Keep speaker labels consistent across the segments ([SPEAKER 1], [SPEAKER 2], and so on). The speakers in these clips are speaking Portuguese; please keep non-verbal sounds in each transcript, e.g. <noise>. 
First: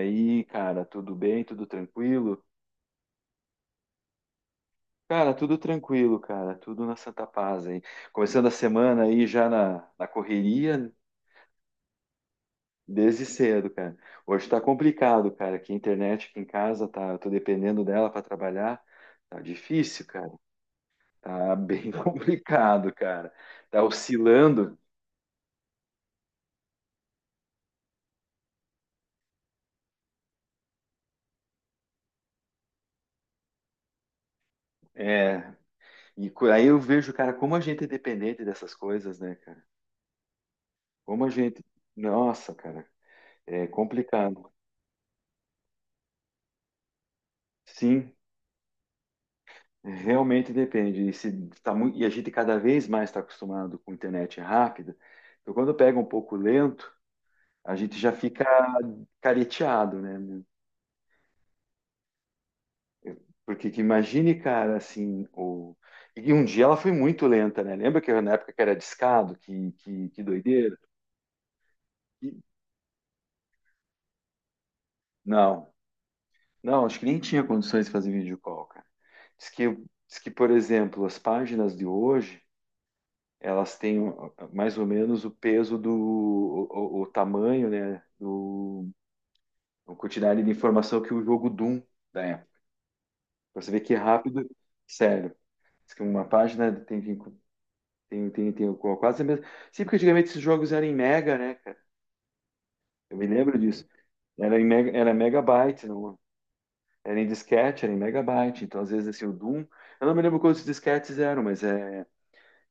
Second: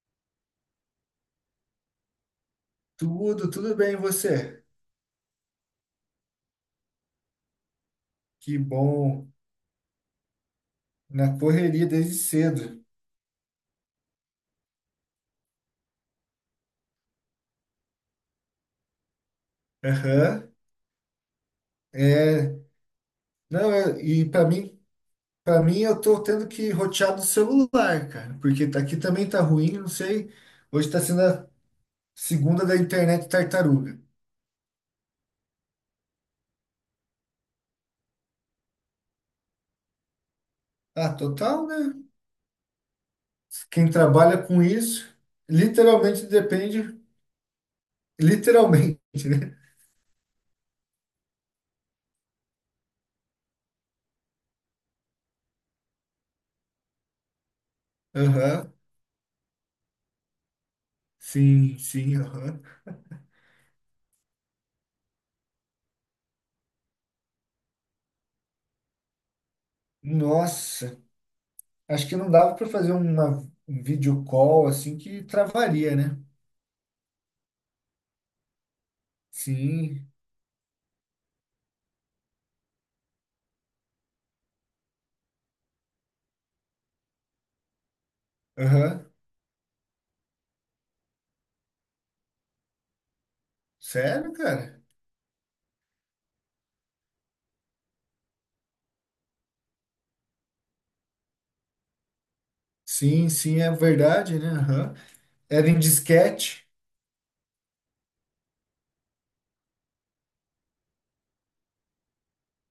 [SPEAKER 1] E aí, cara, tudo bem? Tudo tranquilo?
[SPEAKER 2] Tudo bem, e você?
[SPEAKER 1] Cara, tudo tranquilo, cara, tudo na santa paz aí. Começando a
[SPEAKER 2] Que
[SPEAKER 1] semana aí
[SPEAKER 2] bom.
[SPEAKER 1] já na correria
[SPEAKER 2] Na correria desde cedo.
[SPEAKER 1] desde cedo, cara. Hoje tá complicado, cara, que a internet aqui em casa tá, eu tô dependendo dela para trabalhar. Tá difícil, cara.
[SPEAKER 2] Aham.
[SPEAKER 1] Tá bem <laughs>
[SPEAKER 2] É,
[SPEAKER 1] complicado, cara.
[SPEAKER 2] não,
[SPEAKER 1] Tá
[SPEAKER 2] é, E para
[SPEAKER 1] oscilando.
[SPEAKER 2] mim eu tô tendo que rotear do celular, cara, porque aqui também tá ruim, não sei. Hoje tá sendo a segunda da internet tartaruga.
[SPEAKER 1] É, Aí eu vejo, cara, como a gente é dependente dessas coisas, né, cara?
[SPEAKER 2] Ah,
[SPEAKER 1] Como a gente.
[SPEAKER 2] total, né?
[SPEAKER 1] Nossa, cara, é
[SPEAKER 2] Quem trabalha
[SPEAKER 1] complicado.
[SPEAKER 2] com isso, literalmente depende,
[SPEAKER 1] Sim,
[SPEAKER 2] literalmente, né?
[SPEAKER 1] realmente depende. E, se tá muito, e a gente cada vez mais está acostumado com internet rápida. Então, quando pega um pouco lento, a gente já fica
[SPEAKER 2] Aham.
[SPEAKER 1] careteado, né?
[SPEAKER 2] Sim, sim, aham.
[SPEAKER 1] Porque que imagine, cara, assim, e um dia ela foi muito lenta, né? Lembra que na época que era discado, que doideira?
[SPEAKER 2] Nossa. Acho que não
[SPEAKER 1] E-
[SPEAKER 2] dava para fazer um vídeo call assim que
[SPEAKER 1] Não,
[SPEAKER 2] travaria, né?
[SPEAKER 1] não, acho que nem tinha condições de fazer vídeo call, cara. Diz que,
[SPEAKER 2] Sim.
[SPEAKER 1] diz que, por exemplo, as páginas de hoje, elas têm mais ou menos o peso do, o tamanho, né?
[SPEAKER 2] Aham.
[SPEAKER 1] Uma quantidade de informação que o jogo Doom da época. Pra você ver que é
[SPEAKER 2] Sério,
[SPEAKER 1] rápido,
[SPEAKER 2] cara?
[SPEAKER 1] sério. Diz que uma página tem, tem quase a mesma. Sim, porque antigamente esses jogos eram em mega, né, cara? Eu me
[SPEAKER 2] Sim,
[SPEAKER 1] lembro
[SPEAKER 2] sim, é
[SPEAKER 1] disso.
[SPEAKER 2] verdade, né?
[SPEAKER 1] Era em mega,
[SPEAKER 2] Aham.
[SPEAKER 1] era
[SPEAKER 2] Era em
[SPEAKER 1] megabyte, não.
[SPEAKER 2] disquete.
[SPEAKER 1] Era em disquete, era em megabyte. Então, às vezes, assim, o Doom. Eu não me lembro quantos disquetes eram, mas é,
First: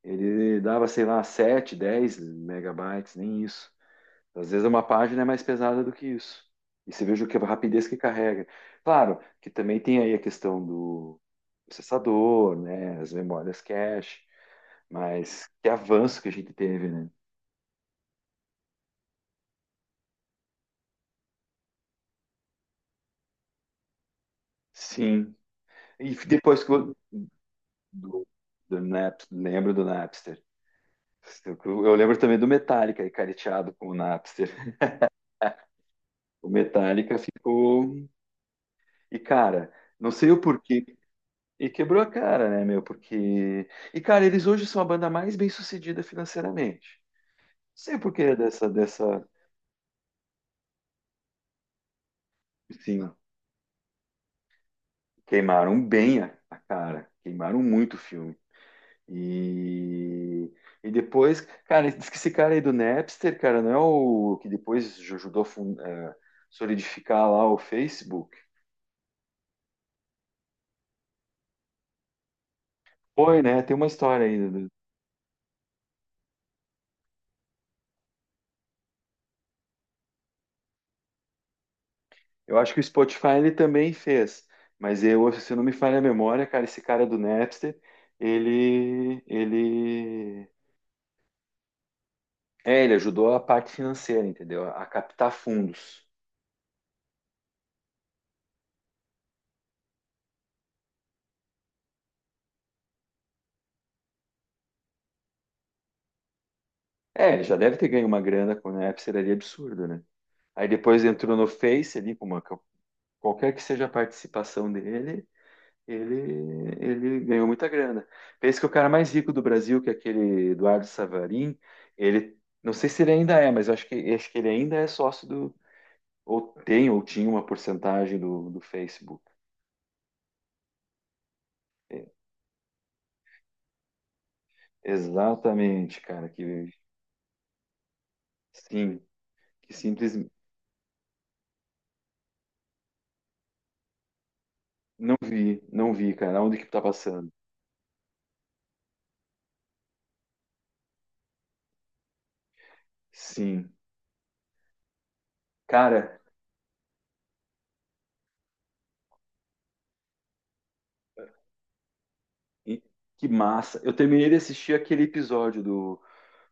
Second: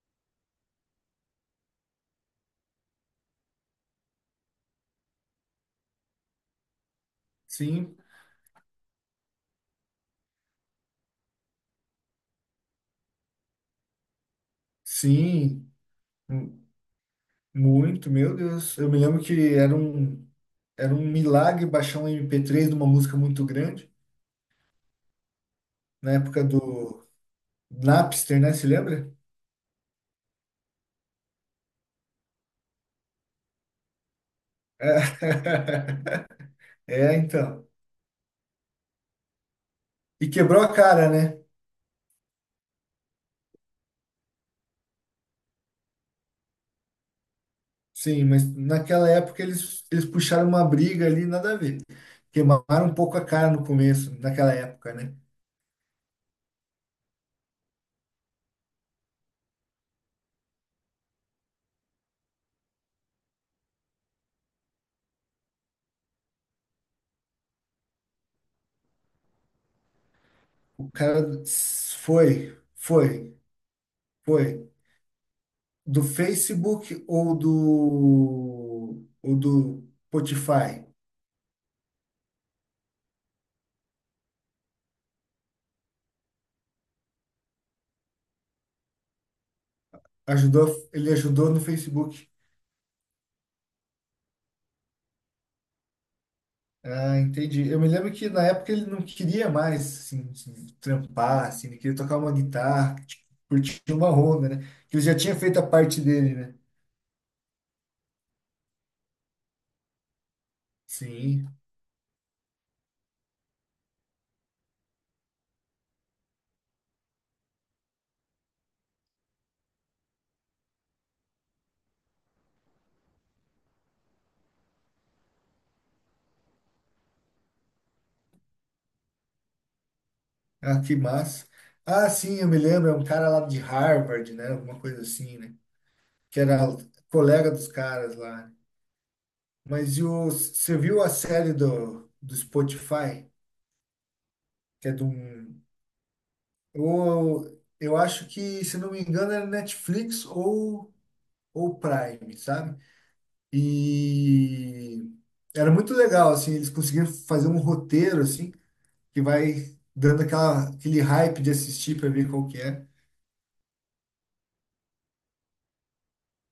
[SPEAKER 1] ele dava, sei lá, 7, 10 megabytes, nem isso. Às vezes uma página é mais pesada do que isso. E você veja o que a rapidez
[SPEAKER 2] Sim,
[SPEAKER 1] que carrega. Claro que também tem aí a questão do processador, né? As memórias cache, mas que
[SPEAKER 2] sim.
[SPEAKER 1] avanço que a gente
[SPEAKER 2] Mu-
[SPEAKER 1] teve, né?
[SPEAKER 2] Muito, meu Deus. Eu me lembro que era um milagre baixar um MP3 de uma música muito grande,
[SPEAKER 1] Sim.
[SPEAKER 2] na
[SPEAKER 1] E
[SPEAKER 2] época
[SPEAKER 1] depois que eu,
[SPEAKER 2] do
[SPEAKER 1] do,
[SPEAKER 2] Napster, né? Se lembra?
[SPEAKER 1] Lembro do Napster. Eu, eu lembro também do Metallica, careteado com o Napster.
[SPEAKER 2] É,
[SPEAKER 1] O
[SPEAKER 2] <laughs> é,
[SPEAKER 1] Metallica
[SPEAKER 2] então.
[SPEAKER 1] ficou. E, cara, não
[SPEAKER 2] E
[SPEAKER 1] sei o
[SPEAKER 2] quebrou a
[SPEAKER 1] porquê.
[SPEAKER 2] cara, né?
[SPEAKER 1] E quebrou a cara, né, meu? Porque. E, cara, eles hoje são a banda mais bem-sucedida financeiramente. Não sei por
[SPEAKER 2] Sim,
[SPEAKER 1] que
[SPEAKER 2] mas naquela
[SPEAKER 1] dessa.
[SPEAKER 2] época eles puxaram uma briga ali, nada a ver. Queimaram um
[SPEAKER 1] Sim,
[SPEAKER 2] pouco a cara no começo, naquela época, né?
[SPEAKER 1] queimaram bem a cara. Queimaram muito o filme. E. E depois, cara, diz que esse cara aí do Napster, cara, não é o que depois ajudou a solidificar lá o Facebook?
[SPEAKER 2] O cara foi, foi,
[SPEAKER 1] Foi, né? Tem uma história aí.
[SPEAKER 2] foi do Facebook ou do Spotify.
[SPEAKER 1] Eu acho que o Spotify ele também fez, mas eu, se não me falha a memória, cara, esse cara do Napster, ele, ele,
[SPEAKER 2] Ajudou, ele ajudou no Facebook.
[SPEAKER 1] é, ele ajudou a parte financeira, entendeu? A captar fundos.
[SPEAKER 2] Ah, entendi. Eu me lembro que na época ele não queria mais assim, se trampar, assim, ele queria tocar uma guitarra, tipo, curtir uma onda, né? Que ele já tinha feito a parte dele, né?
[SPEAKER 1] É, ele já deve ter ganho uma grana com o Napster ali absurda, né? Aí depois entrou no
[SPEAKER 2] Sim.
[SPEAKER 1] Face ali, com uma, qualquer que seja a participação dele, ele ganhou muita grana. Pensa que o cara mais rico do Brasil, que é aquele Eduardo Savarin, ele, não sei se ele ainda é, mas eu acho que ele ainda é sócio. Ou tem, ou tinha uma porcentagem do, do Facebook.
[SPEAKER 2] Ah, que massa.
[SPEAKER 1] É,
[SPEAKER 2] Ah, sim, eu me lembro, é um cara lá de Harvard, né? Alguma coisa assim, né?
[SPEAKER 1] exatamente, cara,
[SPEAKER 2] Que
[SPEAKER 1] que
[SPEAKER 2] era colega dos caras lá.
[SPEAKER 1] sim, que
[SPEAKER 2] Mas e o,
[SPEAKER 1] simplesmente
[SPEAKER 2] você viu a série do Spotify? Que é de
[SPEAKER 1] não
[SPEAKER 2] um.
[SPEAKER 1] vi, não vi, cara, onde que tá passando?
[SPEAKER 2] Eu acho que, se não me engano, era Netflix ou Prime, sabe?
[SPEAKER 1] Sim.
[SPEAKER 2] E era muito
[SPEAKER 1] Cara,
[SPEAKER 2] legal, assim, eles conseguiram fazer um roteiro, assim, que vai dando aquela, aquele hype de assistir para ver qual que
[SPEAKER 1] e-
[SPEAKER 2] é.
[SPEAKER 1] que massa. Eu terminei de assistir aquele episódio do,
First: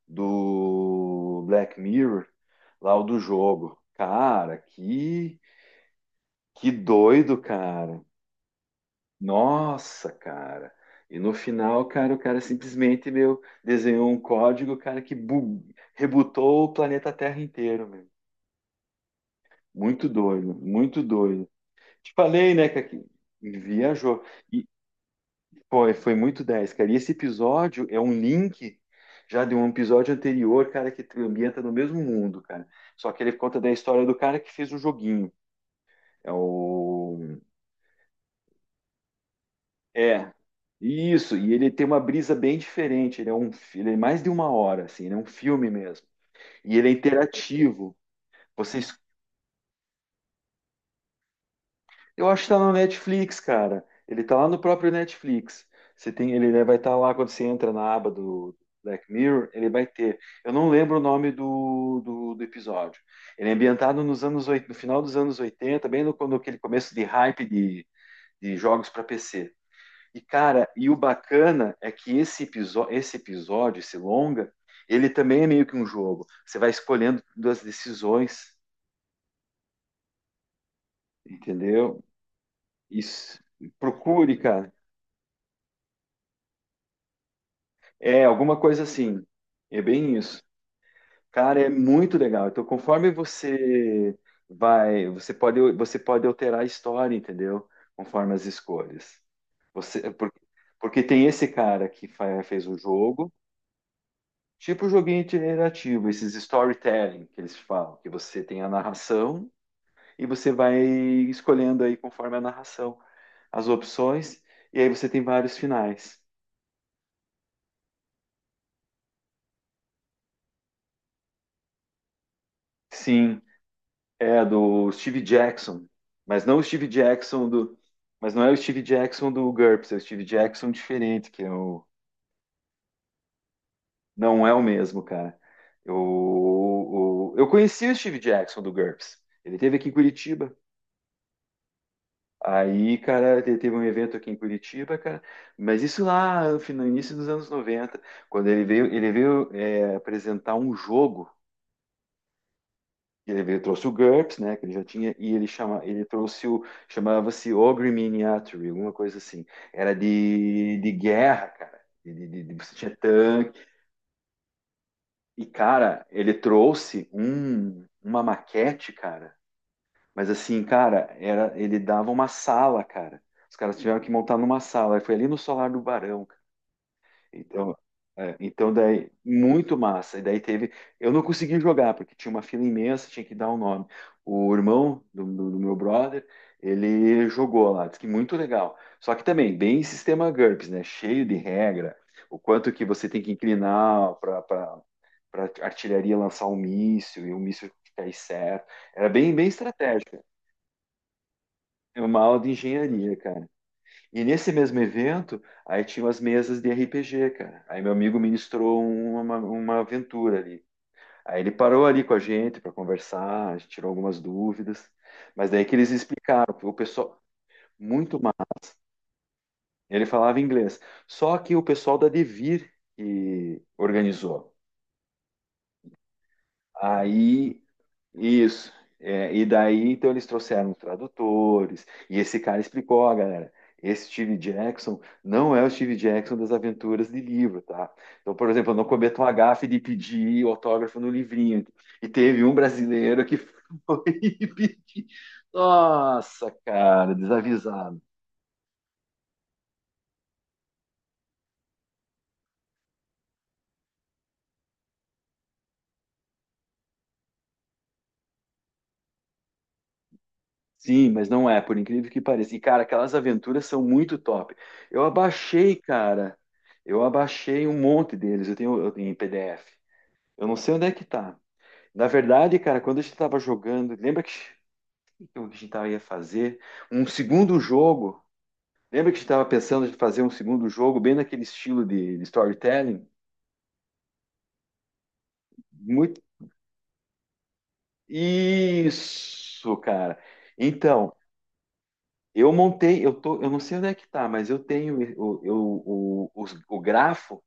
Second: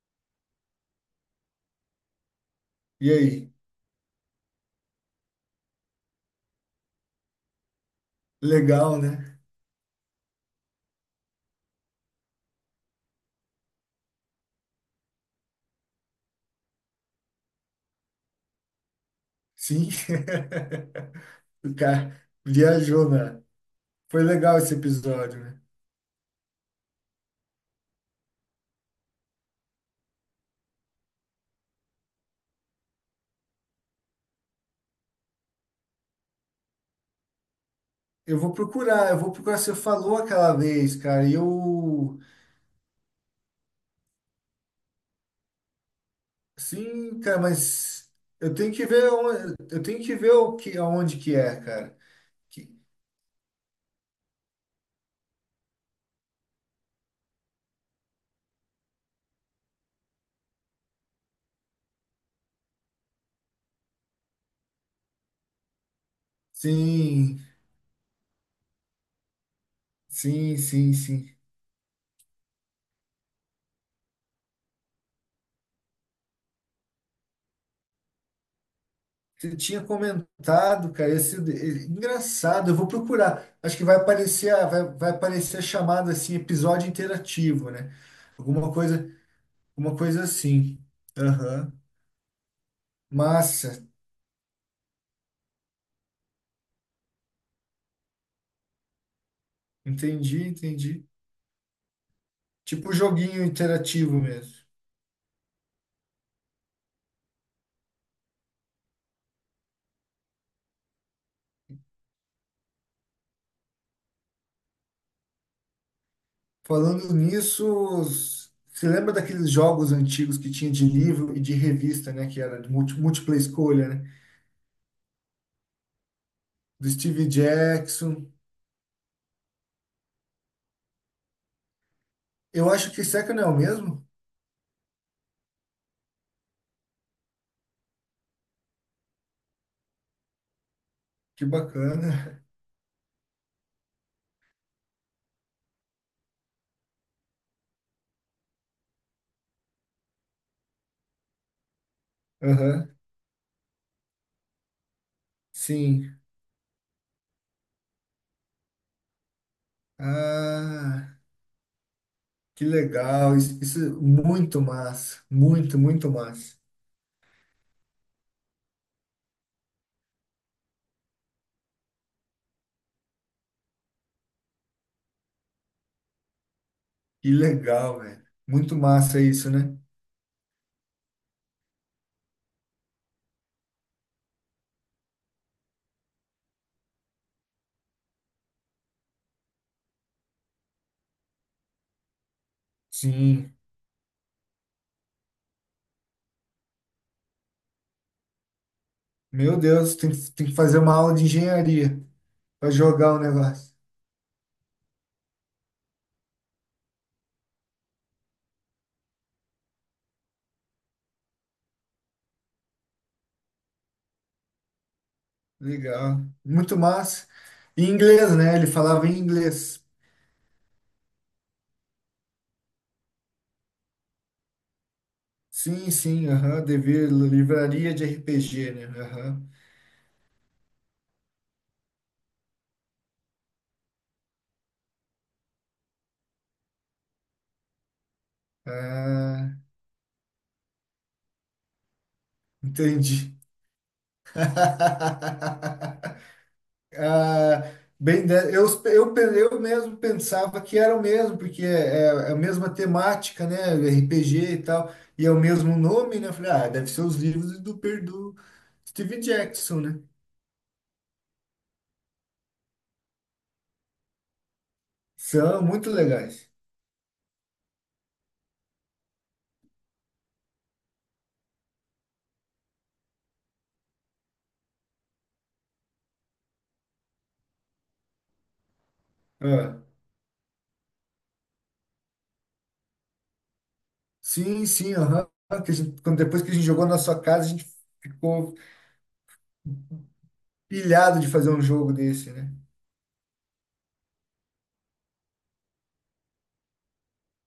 [SPEAKER 1] do Black Mirror, lá o
[SPEAKER 2] E
[SPEAKER 1] do
[SPEAKER 2] aí?
[SPEAKER 1] jogo. Cara, que doido, cara.
[SPEAKER 2] Legal, né?
[SPEAKER 1] Nossa, cara. E no final, cara, o cara simplesmente, meu, desenhou um código, cara, que rebutou o planeta Terra inteiro, meu.
[SPEAKER 2] Sim,
[SPEAKER 1] Muito doido, muito doido.
[SPEAKER 2] <laughs> o
[SPEAKER 1] Te
[SPEAKER 2] cara
[SPEAKER 1] falei, né, que
[SPEAKER 2] viajou, né?
[SPEAKER 1] viajou.
[SPEAKER 2] Foi legal
[SPEAKER 1] E
[SPEAKER 2] esse episódio, né?
[SPEAKER 1] foi muito 10 cara. E esse episódio é um link já de um episódio anterior, cara, que te ambienta no mesmo mundo, cara. Só que ele conta da história do cara que fez o joguinho. É o
[SPEAKER 2] Eu vou procurar. Você falou
[SPEAKER 1] É,
[SPEAKER 2] aquela vez, cara, e
[SPEAKER 1] isso, e ele tem uma
[SPEAKER 2] eu.
[SPEAKER 1] brisa bem diferente, ele é um, ele é mais de uma hora, assim, ele é um filme mesmo, e ele é
[SPEAKER 2] Sim, cara,
[SPEAKER 1] interativo,
[SPEAKER 2] mas eu tenho que
[SPEAKER 1] vocês,
[SPEAKER 2] ver, onde, eu tenho que ver o que, aonde que é, cara.
[SPEAKER 1] eu acho que tá
[SPEAKER 2] Que-
[SPEAKER 1] no Netflix, cara, ele tá lá no próprio Netflix, você tem, ele vai estar lá quando você entra na aba do Black Mirror, ele vai ter, eu não lembro o nome do, do episódio, ele é ambientado nos anos, no final dos anos 80, bem no, aquele começo de
[SPEAKER 2] Sim,
[SPEAKER 1] hype de jogos para PC. E,
[SPEAKER 2] sim,
[SPEAKER 1] cara, e
[SPEAKER 2] sim,
[SPEAKER 1] o
[SPEAKER 2] sim.
[SPEAKER 1] bacana é que esse, esse episódio, esse longa, ele também é meio que um jogo. Você vai escolhendo duas decisões,
[SPEAKER 2] Você tinha comentado, cara, esse,
[SPEAKER 1] entendeu?
[SPEAKER 2] engraçado. Eu vou
[SPEAKER 1] Isso.
[SPEAKER 2] procurar. Acho que vai
[SPEAKER 1] Procure,
[SPEAKER 2] aparecer,
[SPEAKER 1] cara.
[SPEAKER 2] vai aparecer a chamada assim, episódio interativo, né?
[SPEAKER 1] É, alguma
[SPEAKER 2] Alguma
[SPEAKER 1] coisa
[SPEAKER 2] coisa,
[SPEAKER 1] assim. É
[SPEAKER 2] alguma
[SPEAKER 1] bem
[SPEAKER 2] coisa
[SPEAKER 1] isso.
[SPEAKER 2] assim.
[SPEAKER 1] Cara, é
[SPEAKER 2] Aham.
[SPEAKER 1] muito legal. Então, conforme
[SPEAKER 2] Massa,
[SPEAKER 1] você vai, você pode alterar a história, entendeu? Conforme as escolhas. Você, porque,
[SPEAKER 2] entendi,
[SPEAKER 1] porque
[SPEAKER 2] entendi.
[SPEAKER 1] tem esse cara que fez o
[SPEAKER 2] Tipo um
[SPEAKER 1] jogo.
[SPEAKER 2] joguinho interativo mesmo.
[SPEAKER 1] Tipo joguinho iterativo, esses storytelling que eles falam, que você tem a narração e você vai escolhendo aí conforme a narração as opções e aí você tem vários finais.
[SPEAKER 2] Falando nisso, você lembra daqueles jogos antigos que tinha de livro e de revista, né? Que era de múltipla
[SPEAKER 1] Sim,
[SPEAKER 2] escolha, né?
[SPEAKER 1] é do Steve Jackson, mas não o Steve
[SPEAKER 2] Do Steve
[SPEAKER 1] Jackson do,
[SPEAKER 2] Jackson.
[SPEAKER 1] mas não é o Steve Jackson do GURPS, é o Steve Jackson diferente, que é o,
[SPEAKER 2] Eu acho que Second é o mesmo?
[SPEAKER 1] não é o mesmo, cara. Eu conheci o Steve Jackson do GURPS. Ele esteve aqui em Curitiba.
[SPEAKER 2] Que bacana.
[SPEAKER 1] Aí, cara, teve um evento aqui em Curitiba, cara, mas isso lá no no início dos anos 90, quando ele veio é, apresentar um jogo,
[SPEAKER 2] <laughs> Aham,
[SPEAKER 1] ele veio, trouxe o GURPS, né, que ele já tinha, e ele chama, ele
[SPEAKER 2] Sim.
[SPEAKER 1] trouxe o, chamava-se Ogre Miniature, alguma coisa assim, era de
[SPEAKER 2] Ah,
[SPEAKER 1] guerra, cara, de,
[SPEAKER 2] que
[SPEAKER 1] você tinha
[SPEAKER 2] legal.
[SPEAKER 1] tanque,
[SPEAKER 2] Isso é muito massa.
[SPEAKER 1] e,
[SPEAKER 2] Muito,
[SPEAKER 1] cara,
[SPEAKER 2] muito
[SPEAKER 1] ele
[SPEAKER 2] massa.
[SPEAKER 1] trouxe um, uma maquete, cara. Mas assim, cara, era, ele dava uma sala, cara. Os caras tiveram que montar numa sala. Aí foi ali no solar do Barão, cara.
[SPEAKER 2] Que
[SPEAKER 1] Então,
[SPEAKER 2] legal, velho.
[SPEAKER 1] é, então
[SPEAKER 2] Muito
[SPEAKER 1] daí,
[SPEAKER 2] massa isso, né?
[SPEAKER 1] muito massa. E daí teve. Eu não consegui jogar, porque tinha uma fila imensa, tinha que dar o nome. O irmão do, do meu brother, ele jogou lá, disse que muito legal. Só que também, bem sistema GURPS, né? Cheio de regra. O quanto que você tem que
[SPEAKER 2] Sim.
[SPEAKER 1] inclinar para artilharia lançar um míssil e o míssil cair certo. Era bem, bem
[SPEAKER 2] Meu Deus, tem,
[SPEAKER 1] estratégico.
[SPEAKER 2] tem que fazer uma aula de
[SPEAKER 1] É
[SPEAKER 2] engenharia
[SPEAKER 1] uma aula de
[SPEAKER 2] para jogar
[SPEAKER 1] engenharia,
[SPEAKER 2] o
[SPEAKER 1] cara.
[SPEAKER 2] negócio.
[SPEAKER 1] E nesse mesmo evento, aí tinham as mesas de RPG, cara. Aí meu amigo ministrou uma aventura ali. Aí ele parou ali com a gente para conversar, a gente tirou algumas dúvidas. Mas daí que eles
[SPEAKER 2] Legal.
[SPEAKER 1] explicaram, o
[SPEAKER 2] Muito
[SPEAKER 1] pessoal
[SPEAKER 2] massa. Em
[SPEAKER 1] muito,
[SPEAKER 2] inglês, né? Ele falava em inglês.
[SPEAKER 1] ele falava inglês. Só que o pessoal da Devir que organizou.
[SPEAKER 2] Sim, sim, aham. Devia
[SPEAKER 1] Aí,
[SPEAKER 2] livraria de RPG,
[SPEAKER 1] isso.
[SPEAKER 2] né?
[SPEAKER 1] É, e
[SPEAKER 2] Aham.
[SPEAKER 1] daí, então, eles trouxeram tradutores, e esse cara explicou, ó, galera, esse Steve Jackson não é o Steve Jackson das aventuras de livro, tá? Então, por exemplo, eu não cometo uma
[SPEAKER 2] Ah,
[SPEAKER 1] gafe de pedir autógrafo no livrinho. E teve um brasileiro
[SPEAKER 2] entendi.
[SPEAKER 1] que <laughs> foi e nossa,
[SPEAKER 2] <laughs>
[SPEAKER 1] cara,
[SPEAKER 2] Ah,
[SPEAKER 1] desavisado.
[SPEAKER 2] bem, eu mesmo pensava que era o mesmo, porque é, é a mesma temática, né? RPG e tal, e é o mesmo nome, né? Eu falei, ah, deve ser os livros do, do Steve Jackson, né?
[SPEAKER 1] Sim, mas não é, por incrível que pareça. E, cara, aquelas aventuras são muito top. Eu
[SPEAKER 2] São
[SPEAKER 1] abaixei,
[SPEAKER 2] muito
[SPEAKER 1] cara.
[SPEAKER 2] legais.
[SPEAKER 1] Eu abaixei um monte deles. Eu tenho em PDF. Eu não sei onde é que tá. Na verdade, cara, quando a gente tava jogando, lembra que o que a gente tava, ia fazer? Um segundo jogo. Lembra que a gente tava
[SPEAKER 2] Ah,
[SPEAKER 1] pensando em fazer um segundo jogo, bem naquele estilo de storytelling?
[SPEAKER 2] sim, sim, aham. Que a gente- quando-
[SPEAKER 1] Muito.
[SPEAKER 2] Depois que a gente jogou na sua casa, a gente ficou
[SPEAKER 1] Isso, cara. Então.
[SPEAKER 2] pilhado de fazer um jogo desse, né?
[SPEAKER 1] Eu montei, eu tô, eu não sei onde é que tá, mas eu tenho o, o, o grafo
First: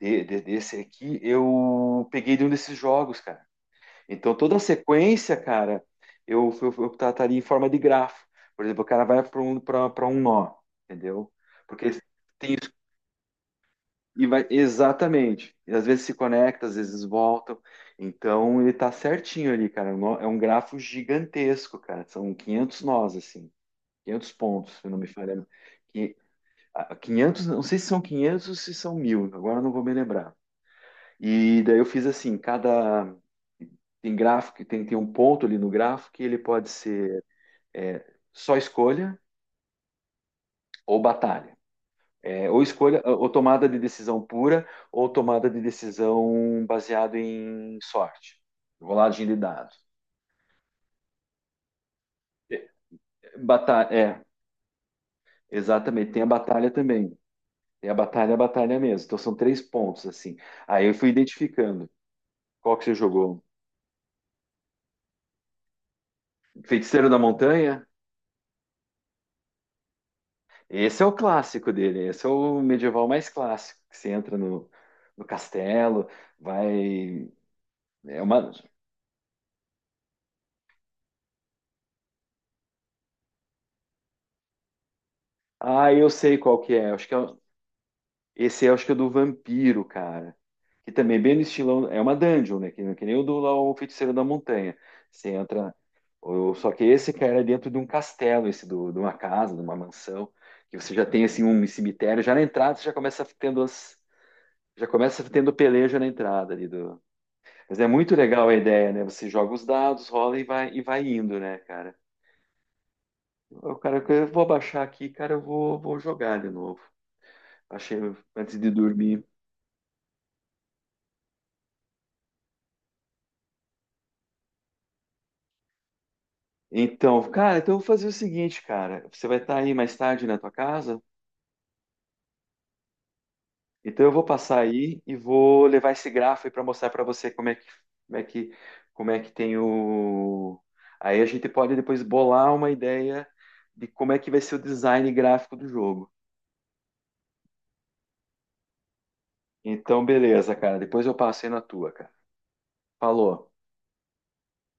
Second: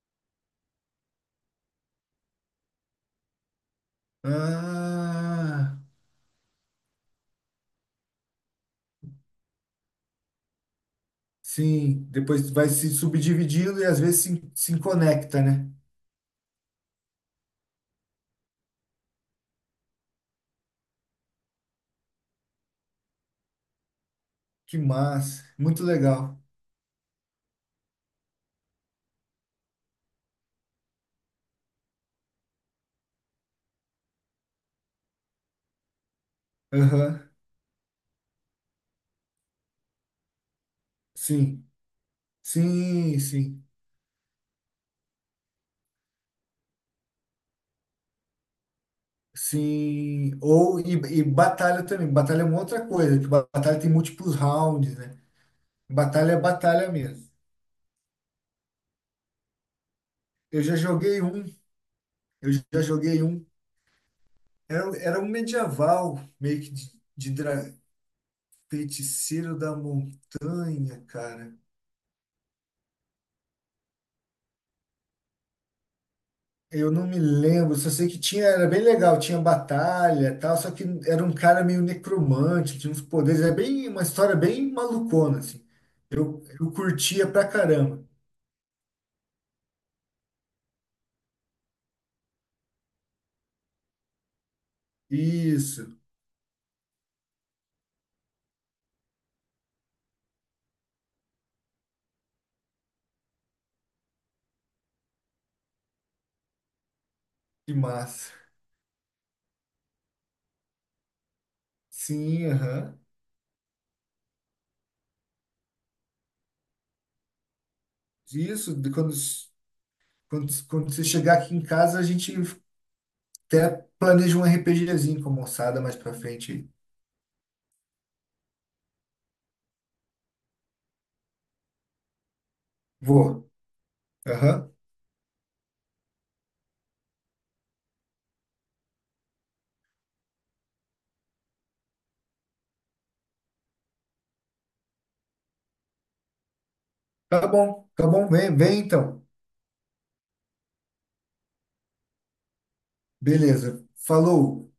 [SPEAKER 1] desse aqui, eu peguei de um desses jogos, cara. Então toda a sequência,
[SPEAKER 2] Ah,
[SPEAKER 1] cara, eu trataria em forma de grafo. Por exemplo, o cara vai para um, pra um nó, entendeu? Porque
[SPEAKER 2] sim. Depois
[SPEAKER 1] tem
[SPEAKER 2] vai
[SPEAKER 1] isso
[SPEAKER 2] se subdividindo e às vezes
[SPEAKER 1] e vai
[SPEAKER 2] se conecta,
[SPEAKER 1] exatamente.
[SPEAKER 2] né?
[SPEAKER 1] E às vezes se conecta, às vezes voltam. Então ele tá certinho ali, cara. É um grafo gigantesco, cara. São 500 nós, assim, 500 pontos,
[SPEAKER 2] Que
[SPEAKER 1] se não me
[SPEAKER 2] massa,
[SPEAKER 1] falha.
[SPEAKER 2] muito legal.
[SPEAKER 1] 500, não sei se são 500 ou se são 1000 agora não vou me lembrar. E daí eu fiz assim, cada tem gráfico, tem um ponto ali no gráfico que ele pode ser
[SPEAKER 2] Aham,
[SPEAKER 1] é, só escolha ou batalha.
[SPEAKER 2] Sim,
[SPEAKER 1] É, ou escolha,
[SPEAKER 2] sim,
[SPEAKER 1] ou
[SPEAKER 2] sim,
[SPEAKER 1] tomada de decisão pura, ou tomada de decisão baseado em sorte, rolagem de dados.
[SPEAKER 2] sim. Ou e batalha também. Batalha é uma
[SPEAKER 1] É,
[SPEAKER 2] outra coisa, que batalha tem
[SPEAKER 1] batalha, é,
[SPEAKER 2] múltiplos rounds, né?
[SPEAKER 1] exatamente. Tem a
[SPEAKER 2] Batalha é
[SPEAKER 1] batalha
[SPEAKER 2] batalha
[SPEAKER 1] também.
[SPEAKER 2] mesmo.
[SPEAKER 1] Tem a batalha mesmo. Então são três pontos, assim.
[SPEAKER 2] Eu já
[SPEAKER 1] Aí eu fui
[SPEAKER 2] joguei um,
[SPEAKER 1] identificando
[SPEAKER 2] eu
[SPEAKER 1] qual
[SPEAKER 2] já
[SPEAKER 1] que você
[SPEAKER 2] joguei
[SPEAKER 1] jogou.
[SPEAKER 2] um. Era, era um medieval, meio que de,
[SPEAKER 1] Feiticeiro da Montanha?
[SPEAKER 2] feiticeiro da montanha,
[SPEAKER 1] Esse é o
[SPEAKER 2] cara.
[SPEAKER 1] clássico dele, esse é o medieval mais clássico, que você entra no, no castelo,
[SPEAKER 2] Eu não me
[SPEAKER 1] vai.
[SPEAKER 2] lembro, só sei que
[SPEAKER 1] É
[SPEAKER 2] tinha,
[SPEAKER 1] uma.
[SPEAKER 2] era bem legal, tinha batalha e tal, só que era um cara meio necromante, tinha uns poderes, é bem uma história bem malucona, assim.
[SPEAKER 1] Ah, eu sei
[SPEAKER 2] Eu,
[SPEAKER 1] qual
[SPEAKER 2] eu
[SPEAKER 1] que é. Acho que é...
[SPEAKER 2] curtia pra caramba.
[SPEAKER 1] Esse é, acho que é o do vampiro, cara. Que também é bem no estilão. É uma dungeon, né? Que nem o do lá, o Feiticeiro da Montanha. Você entra.
[SPEAKER 2] Isso,
[SPEAKER 1] Só que esse, cara, é dentro de um castelo, esse do, de uma casa, de uma mansão, que você já tem assim um cemitério, já na entrada você já começa tendo as. Já começa tendo peleja na entrada ali do.
[SPEAKER 2] que
[SPEAKER 1] Mas é muito
[SPEAKER 2] massa.
[SPEAKER 1] legal a ideia, né? Você joga os dados, rola e vai indo, né, cara?
[SPEAKER 2] Sim, aham.
[SPEAKER 1] O cara, eu vou baixar aqui, cara, eu vou, vou jogar de novo. Achei antes de
[SPEAKER 2] Isso, de
[SPEAKER 1] dormir.
[SPEAKER 2] quando você chegar aqui em casa, a gente até planeja um RPGzinho com a moçada mais pra frente.
[SPEAKER 1] Então, cara, então eu vou fazer o seguinte, cara. Você vai estar aí mais tarde na tua casa?
[SPEAKER 2] Vou.
[SPEAKER 1] Então eu vou passar
[SPEAKER 2] Aham.
[SPEAKER 1] aí e vou levar esse gráfico aí para mostrar para você como é que, como é que, como é que tem o. Aí a gente pode depois bolar uma ideia de como é que vai ser o design gráfico do jogo.
[SPEAKER 2] Vem, vem então.
[SPEAKER 1] Então, beleza, cara. Depois eu passo aí na tua, cara. Falou.
[SPEAKER 2] Beleza, falou.